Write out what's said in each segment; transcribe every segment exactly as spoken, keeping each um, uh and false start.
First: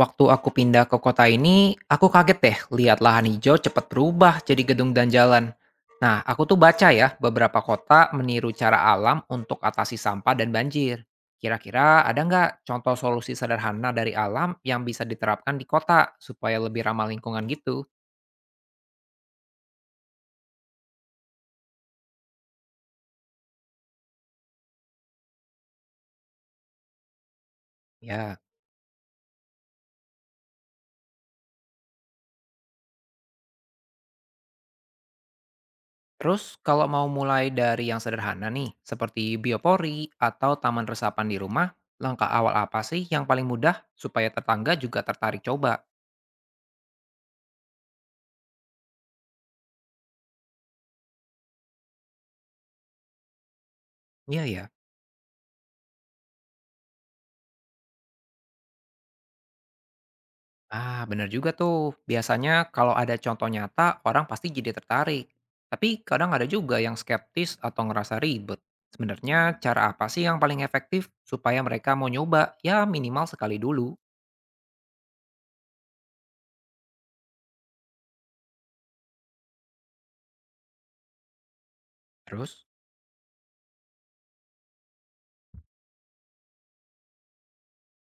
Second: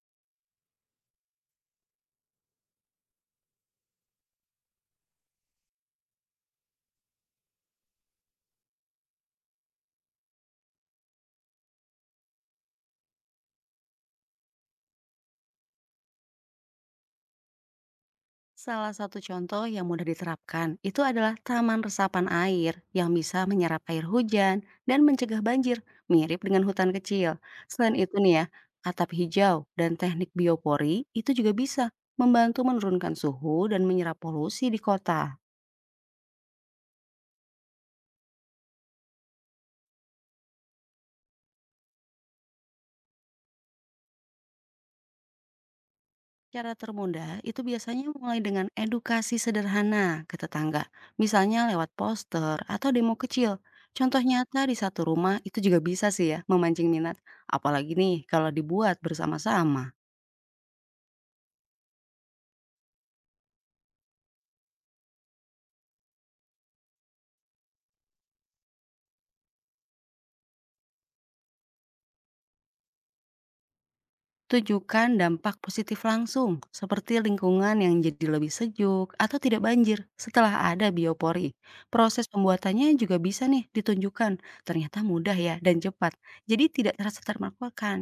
Waktu aku pindah ke kota ini, aku kaget deh lihat lahan hijau cepat berubah jadi gedung dan jalan. Nah, aku tuh baca ya, beberapa kota meniru cara alam untuk atasi sampah dan banjir. Kira-kira ada nggak contoh solusi sederhana dari alam yang bisa diterapkan di kota supaya lebih ramah lingkungan gitu? Salah satu contoh yang mudah diterapkan itu adalah taman resapan air yang bisa menyerap air hujan dan mencegah banjir, mirip dengan hutan kecil. Selain itu nih Ya, ya, atap hijau dan teknik biopori itu juga bisa membantu menurunkan suhu dan menyerap polusi di kota. terus kalau mau mulai dari yang sederhana nih, seperti biopori atau taman resapan di rumah, langkah awal apa sih yang paling mudah supaya tetangga juga tertarik coba? Cara termudah itu biasanya mulai dengan edukasi sederhana ke tetangga, misalnya lewat poster atau demo kecil. Contoh Iya nyata ya. di satu rumah itu juga bisa sih ya memancing minat, apalagi nih kalau dibuat bersama-sama. Ah, bener juga tuh. Biasanya kalau ada contoh nyata, orang pasti jadi tertarik. Tapi kadang ada juga yang skeptis atau ngerasa ribet. Sebenarnya cara apa sih yang paling efektif supaya mereka mau nyoba? Ya minimal sekali dulu. Tunjukkan dampak positif langsung, seperti lingkungan yang jadi lebih sejuk atau tidak banjir setelah ada biopori. Proses Terus? pembuatannya juga bisa nih ditunjukkan, ternyata mudah ya dan cepat, jadi tidak terasa termakan.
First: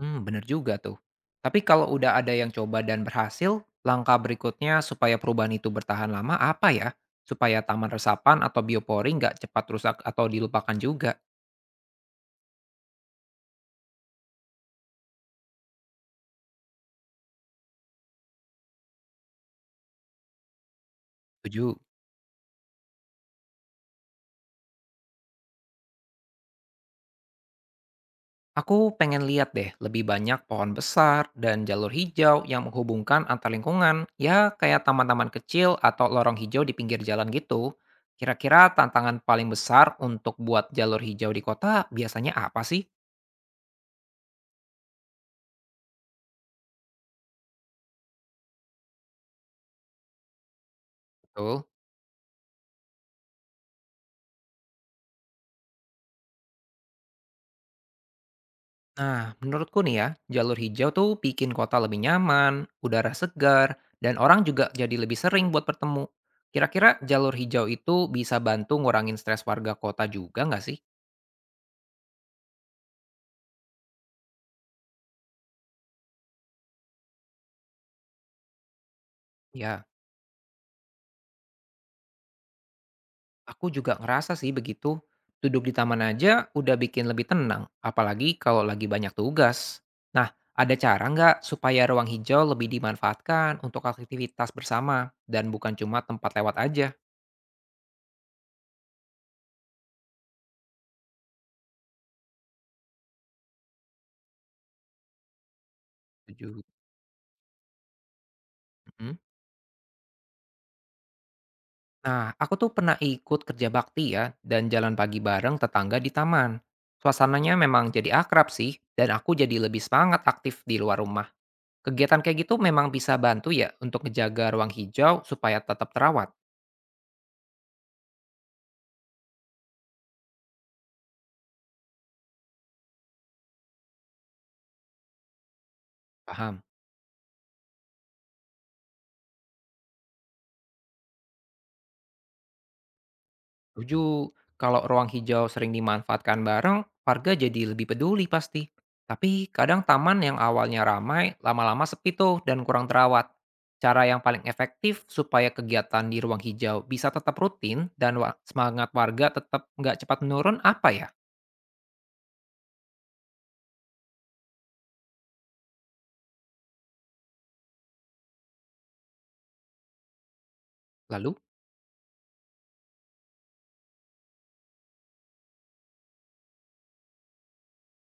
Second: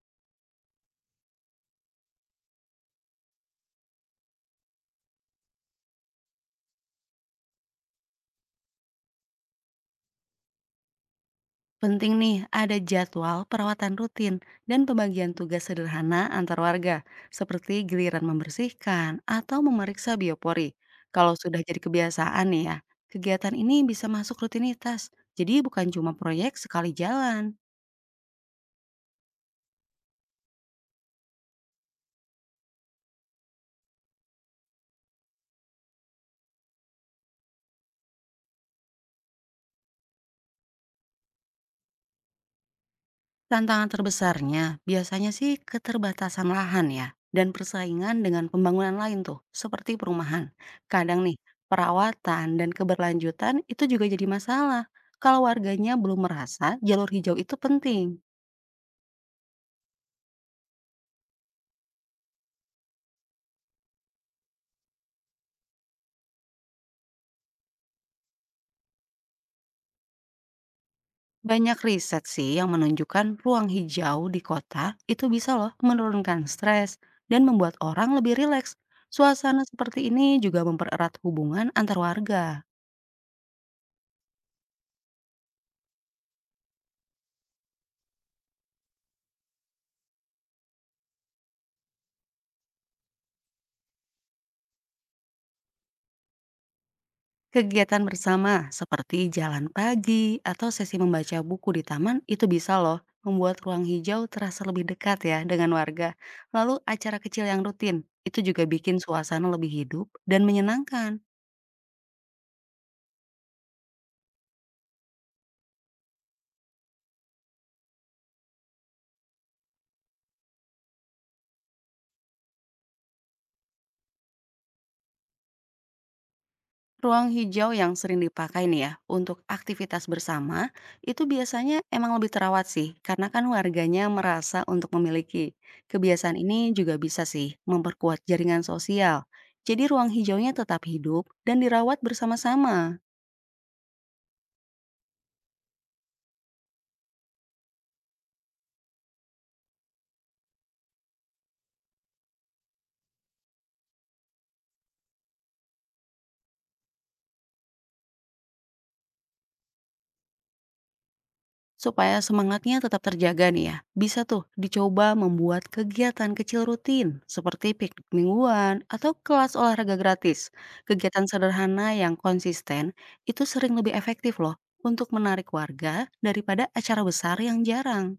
Hmm, bener juga tuh. Tapi kalau udah ada yang coba dan berhasil, langkah berikutnya supaya perubahan itu bertahan lama apa ya? Supaya taman resapan atau biopori nggak cepat rusak atau dilupakan juga. Penting nih, ada jadwal perawatan rutin dan pembagian tugas sederhana antar warga, seperti giliran membersihkan atau memeriksa biopori. Kalau sudah jadi Setuju? kebiasaan nih ya, kegiatan ini bisa masuk rutinitas. Jadi bukan cuma proyek sekali jalan. Aku pengen lihat deh lebih banyak pohon besar dan jalur hijau yang menghubungkan antar lingkungan, ya kayak taman-taman kecil atau lorong hijau di pinggir jalan gitu. Kira-kira tantangan paling besar untuk buat jalur hijau di kota biasanya apa sih? Tantangan terbesarnya biasanya sih keterbatasan lahan ya, dan persaingan dengan pembangunan lain tuh, seperti perumahan. Kadang nih, Betul. perawatan dan keberlanjutan itu juga jadi masalah kalau warganya belum merasa jalur hijau itu penting. Nah, menurutku nih ya, jalur hijau tuh bikin kota lebih nyaman, udara segar, dan orang juga jadi lebih sering buat bertemu. Kira-kira jalur hijau itu bisa bantu ngurangin stres warga kota juga nggak sih? Banyak riset sih yang menunjukkan ruang hijau di kota itu bisa loh menurunkan stres dan membuat orang lebih rileks. Suasana Ya. seperti ini juga mempererat hubungan antar warga. Aku juga ngerasa sih begitu. Duduk di taman aja udah bikin lebih tenang, apalagi kalau lagi banyak tugas. Nah, ada cara nggak supaya ruang hijau lebih dimanfaatkan untuk aktivitas bersama dan bukan cuma tempat lewat aja? Kegiatan bersama seperti jalan pagi atau sesi membaca buku di taman itu bisa loh membuat ruang hijau terasa lebih dekat ya dengan warga. Setuju. Lalu acara kecil yang rutin itu juga bikin Mhm. suasana lebih hidup dan menyenangkan. Nah, aku tuh pernah ikut kerja bakti ya dan jalan pagi bareng tetangga di taman. Suasananya memang jadi akrab sih dan aku jadi lebih semangat aktif di luar rumah. Kegiatan kayak gitu memang bisa bantu ya untuk ngejaga ruang hijau supaya tetap terawat. Ruang hijau yang sering dipakai nih ya untuk aktivitas bersama itu biasanya emang lebih terawat sih karena kan warganya merasa untuk memiliki. Kebiasaan Paham? ini juga bisa sih memperkuat jaringan sosial. Jadi ruang hijaunya tetap hidup dan dirawat bersama-sama. Setuju, kalau ruang hijau sering dimanfaatkan bareng, warga jadi lebih peduli pasti. Tapi kadang taman yang awalnya ramai, lama-lama sepi tuh dan kurang terawat. Cara yang paling efektif supaya kegiatan di ruang hijau bisa tetap rutin dan wa- semangat warga tetap nggak cepat menurun apa ya? Supaya semangatnya tetap terjaga nih ya, bisa tuh dicoba membuat kegiatan kecil rutin seperti piknik mingguan atau kelas olahraga gratis. Kegiatan Lalu? sederhana yang konsisten itu sering lebih efektif loh untuk menarik warga daripada acara besar yang jarang.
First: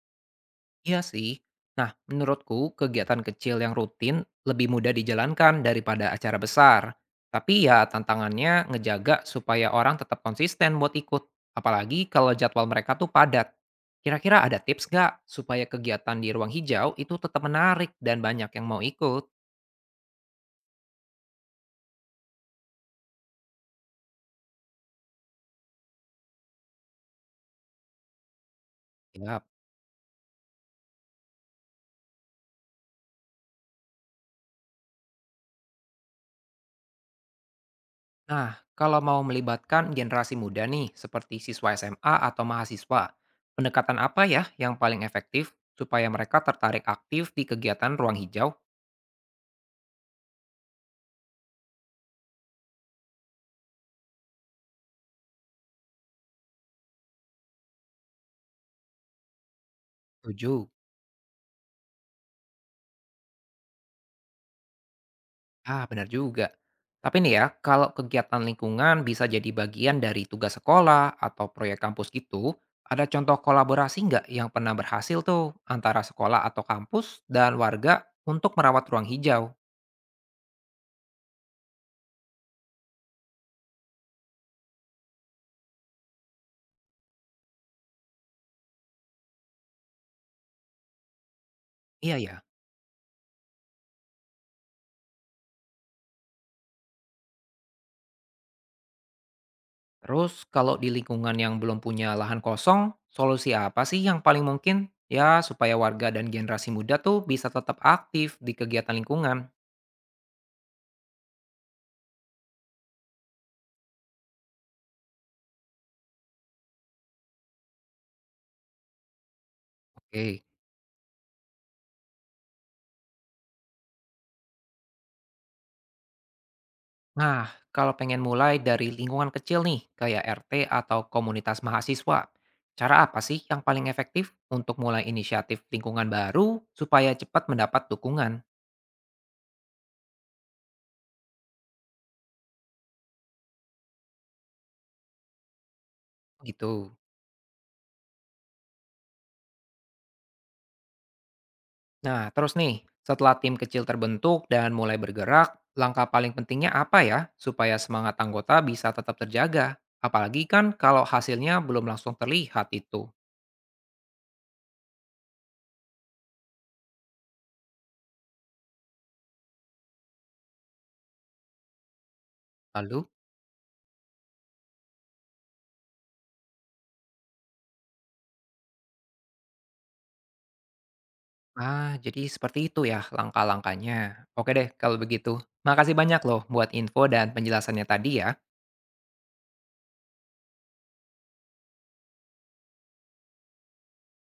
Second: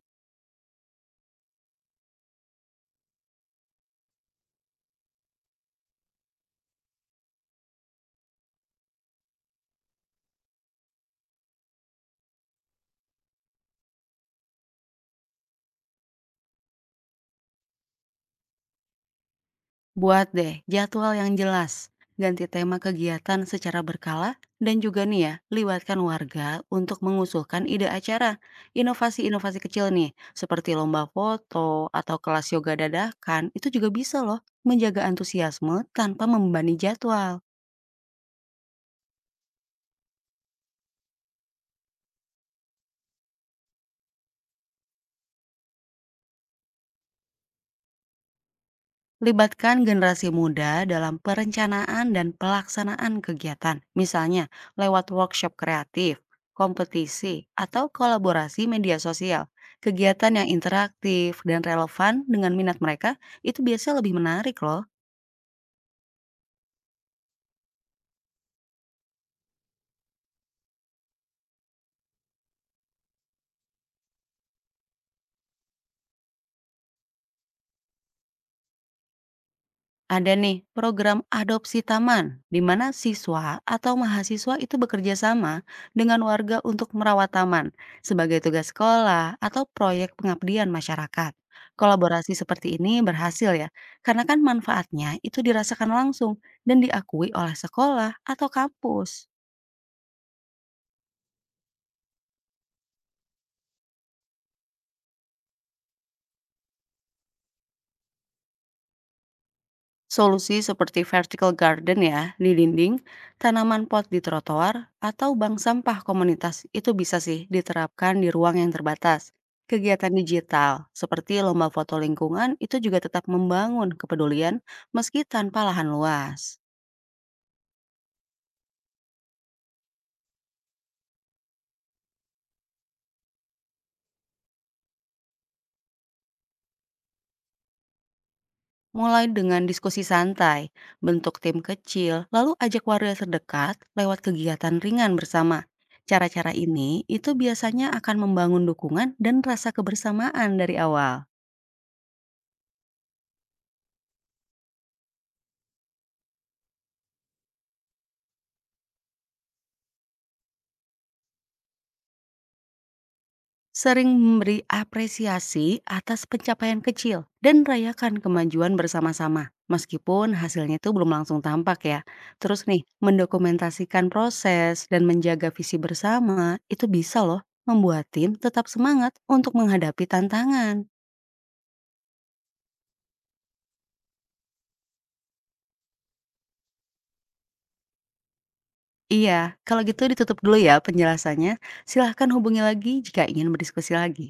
Iya sih. Nah, menurutku kegiatan kecil yang rutin lebih mudah dijalankan daripada acara besar. Tapi ya tantangannya ngejaga supaya orang tetap konsisten buat ikut. Apalagi kalau jadwal mereka tuh padat. Kira-kira ada tips nggak supaya kegiatan di ruang hijau itu tetap menarik dan banyak yang mau ikut? Buat deh jadwal yang jelas, ganti tema kegiatan secara berkala, dan juga nih ya, libatkan warga untuk mengusulkan ide acara. Siap. Inovasi-inovasi kecil nih, seperti lomba foto atau kelas yoga dadakan, itu juga bisa loh menjaga antusiasme tanpa membebani jadwal. Nah, kalau mau melibatkan generasi muda nih, seperti siswa S M A atau mahasiswa, pendekatan apa ya yang paling efektif supaya mereka tertarik aktif di kegiatan ruang hijau? Libatkan generasi muda dalam perencanaan dan pelaksanaan kegiatan, misalnya lewat workshop kreatif, kompetisi, atau kolaborasi media sosial. Kegiatan yang Setuju. interaktif dan relevan dengan minat mereka itu biasanya lebih menarik loh. Ah, benar juga. Tapi nih ya, kalau kegiatan lingkungan bisa jadi bagian dari tugas sekolah atau proyek kampus gitu, ada contoh kolaborasi nggak yang pernah berhasil tuh antara sekolah atau kampus dan warga untuk merawat ruang hijau? Ada nih program adopsi taman, di mana siswa atau mahasiswa itu bekerja sama dengan warga untuk merawat taman sebagai tugas sekolah atau proyek pengabdian masyarakat. Iya Kolaborasi ya. seperti ini berhasil ya, karena kan manfaatnya itu dirasakan langsung dan diakui oleh sekolah atau kampus. Terus kalau di lingkungan yang belum punya lahan kosong, solusi apa sih yang paling mungkin? Ya, supaya warga dan generasi muda tuh bisa tetap aktif di kegiatan lingkungan. Solusi seperti vertical garden ya di dinding, tanaman pot di trotoar, atau bank sampah komunitas itu bisa sih diterapkan di ruang yang terbatas. Kegiatan Oke. digital seperti lomba foto lingkungan itu juga tetap membangun kepedulian meski tanpa lahan luas. Nah, kalau pengen mulai dari lingkungan kecil nih, kayak R T atau komunitas mahasiswa, cara apa sih yang paling efektif untuk mulai inisiatif lingkungan baru supaya cepat mendapat dukungan? Mulai dengan diskusi santai, bentuk tim kecil, lalu ajak warga terdekat lewat kegiatan ringan bersama. Cara-cara ini Gitu. itu biasanya akan membangun dukungan dan rasa kebersamaan dari awal. Nah, terus nih, setelah tim kecil terbentuk dan mulai bergerak, langkah paling pentingnya apa ya supaya semangat anggota bisa tetap terjaga? Apalagi kan kalau hasilnya belum langsung terlihat itu. Sering memberi apresiasi atas pencapaian kecil dan rayakan kemajuan bersama-sama. Meskipun hasilnya itu belum langsung tampak ya. Terus nih, Lalu? mendokumentasikan proses dan menjaga visi bersama itu bisa loh membuat tim tetap semangat untuk menghadapi tantangan. Ah, jadi seperti itu ya langkah-langkahnya. Oke deh kalau begitu. Makasih banyak loh buat info dan penjelasannya tadi ya. Iya, kalau gitu ditutup dulu ya penjelasannya. Silahkan hubungi lagi jika ingin berdiskusi lagi.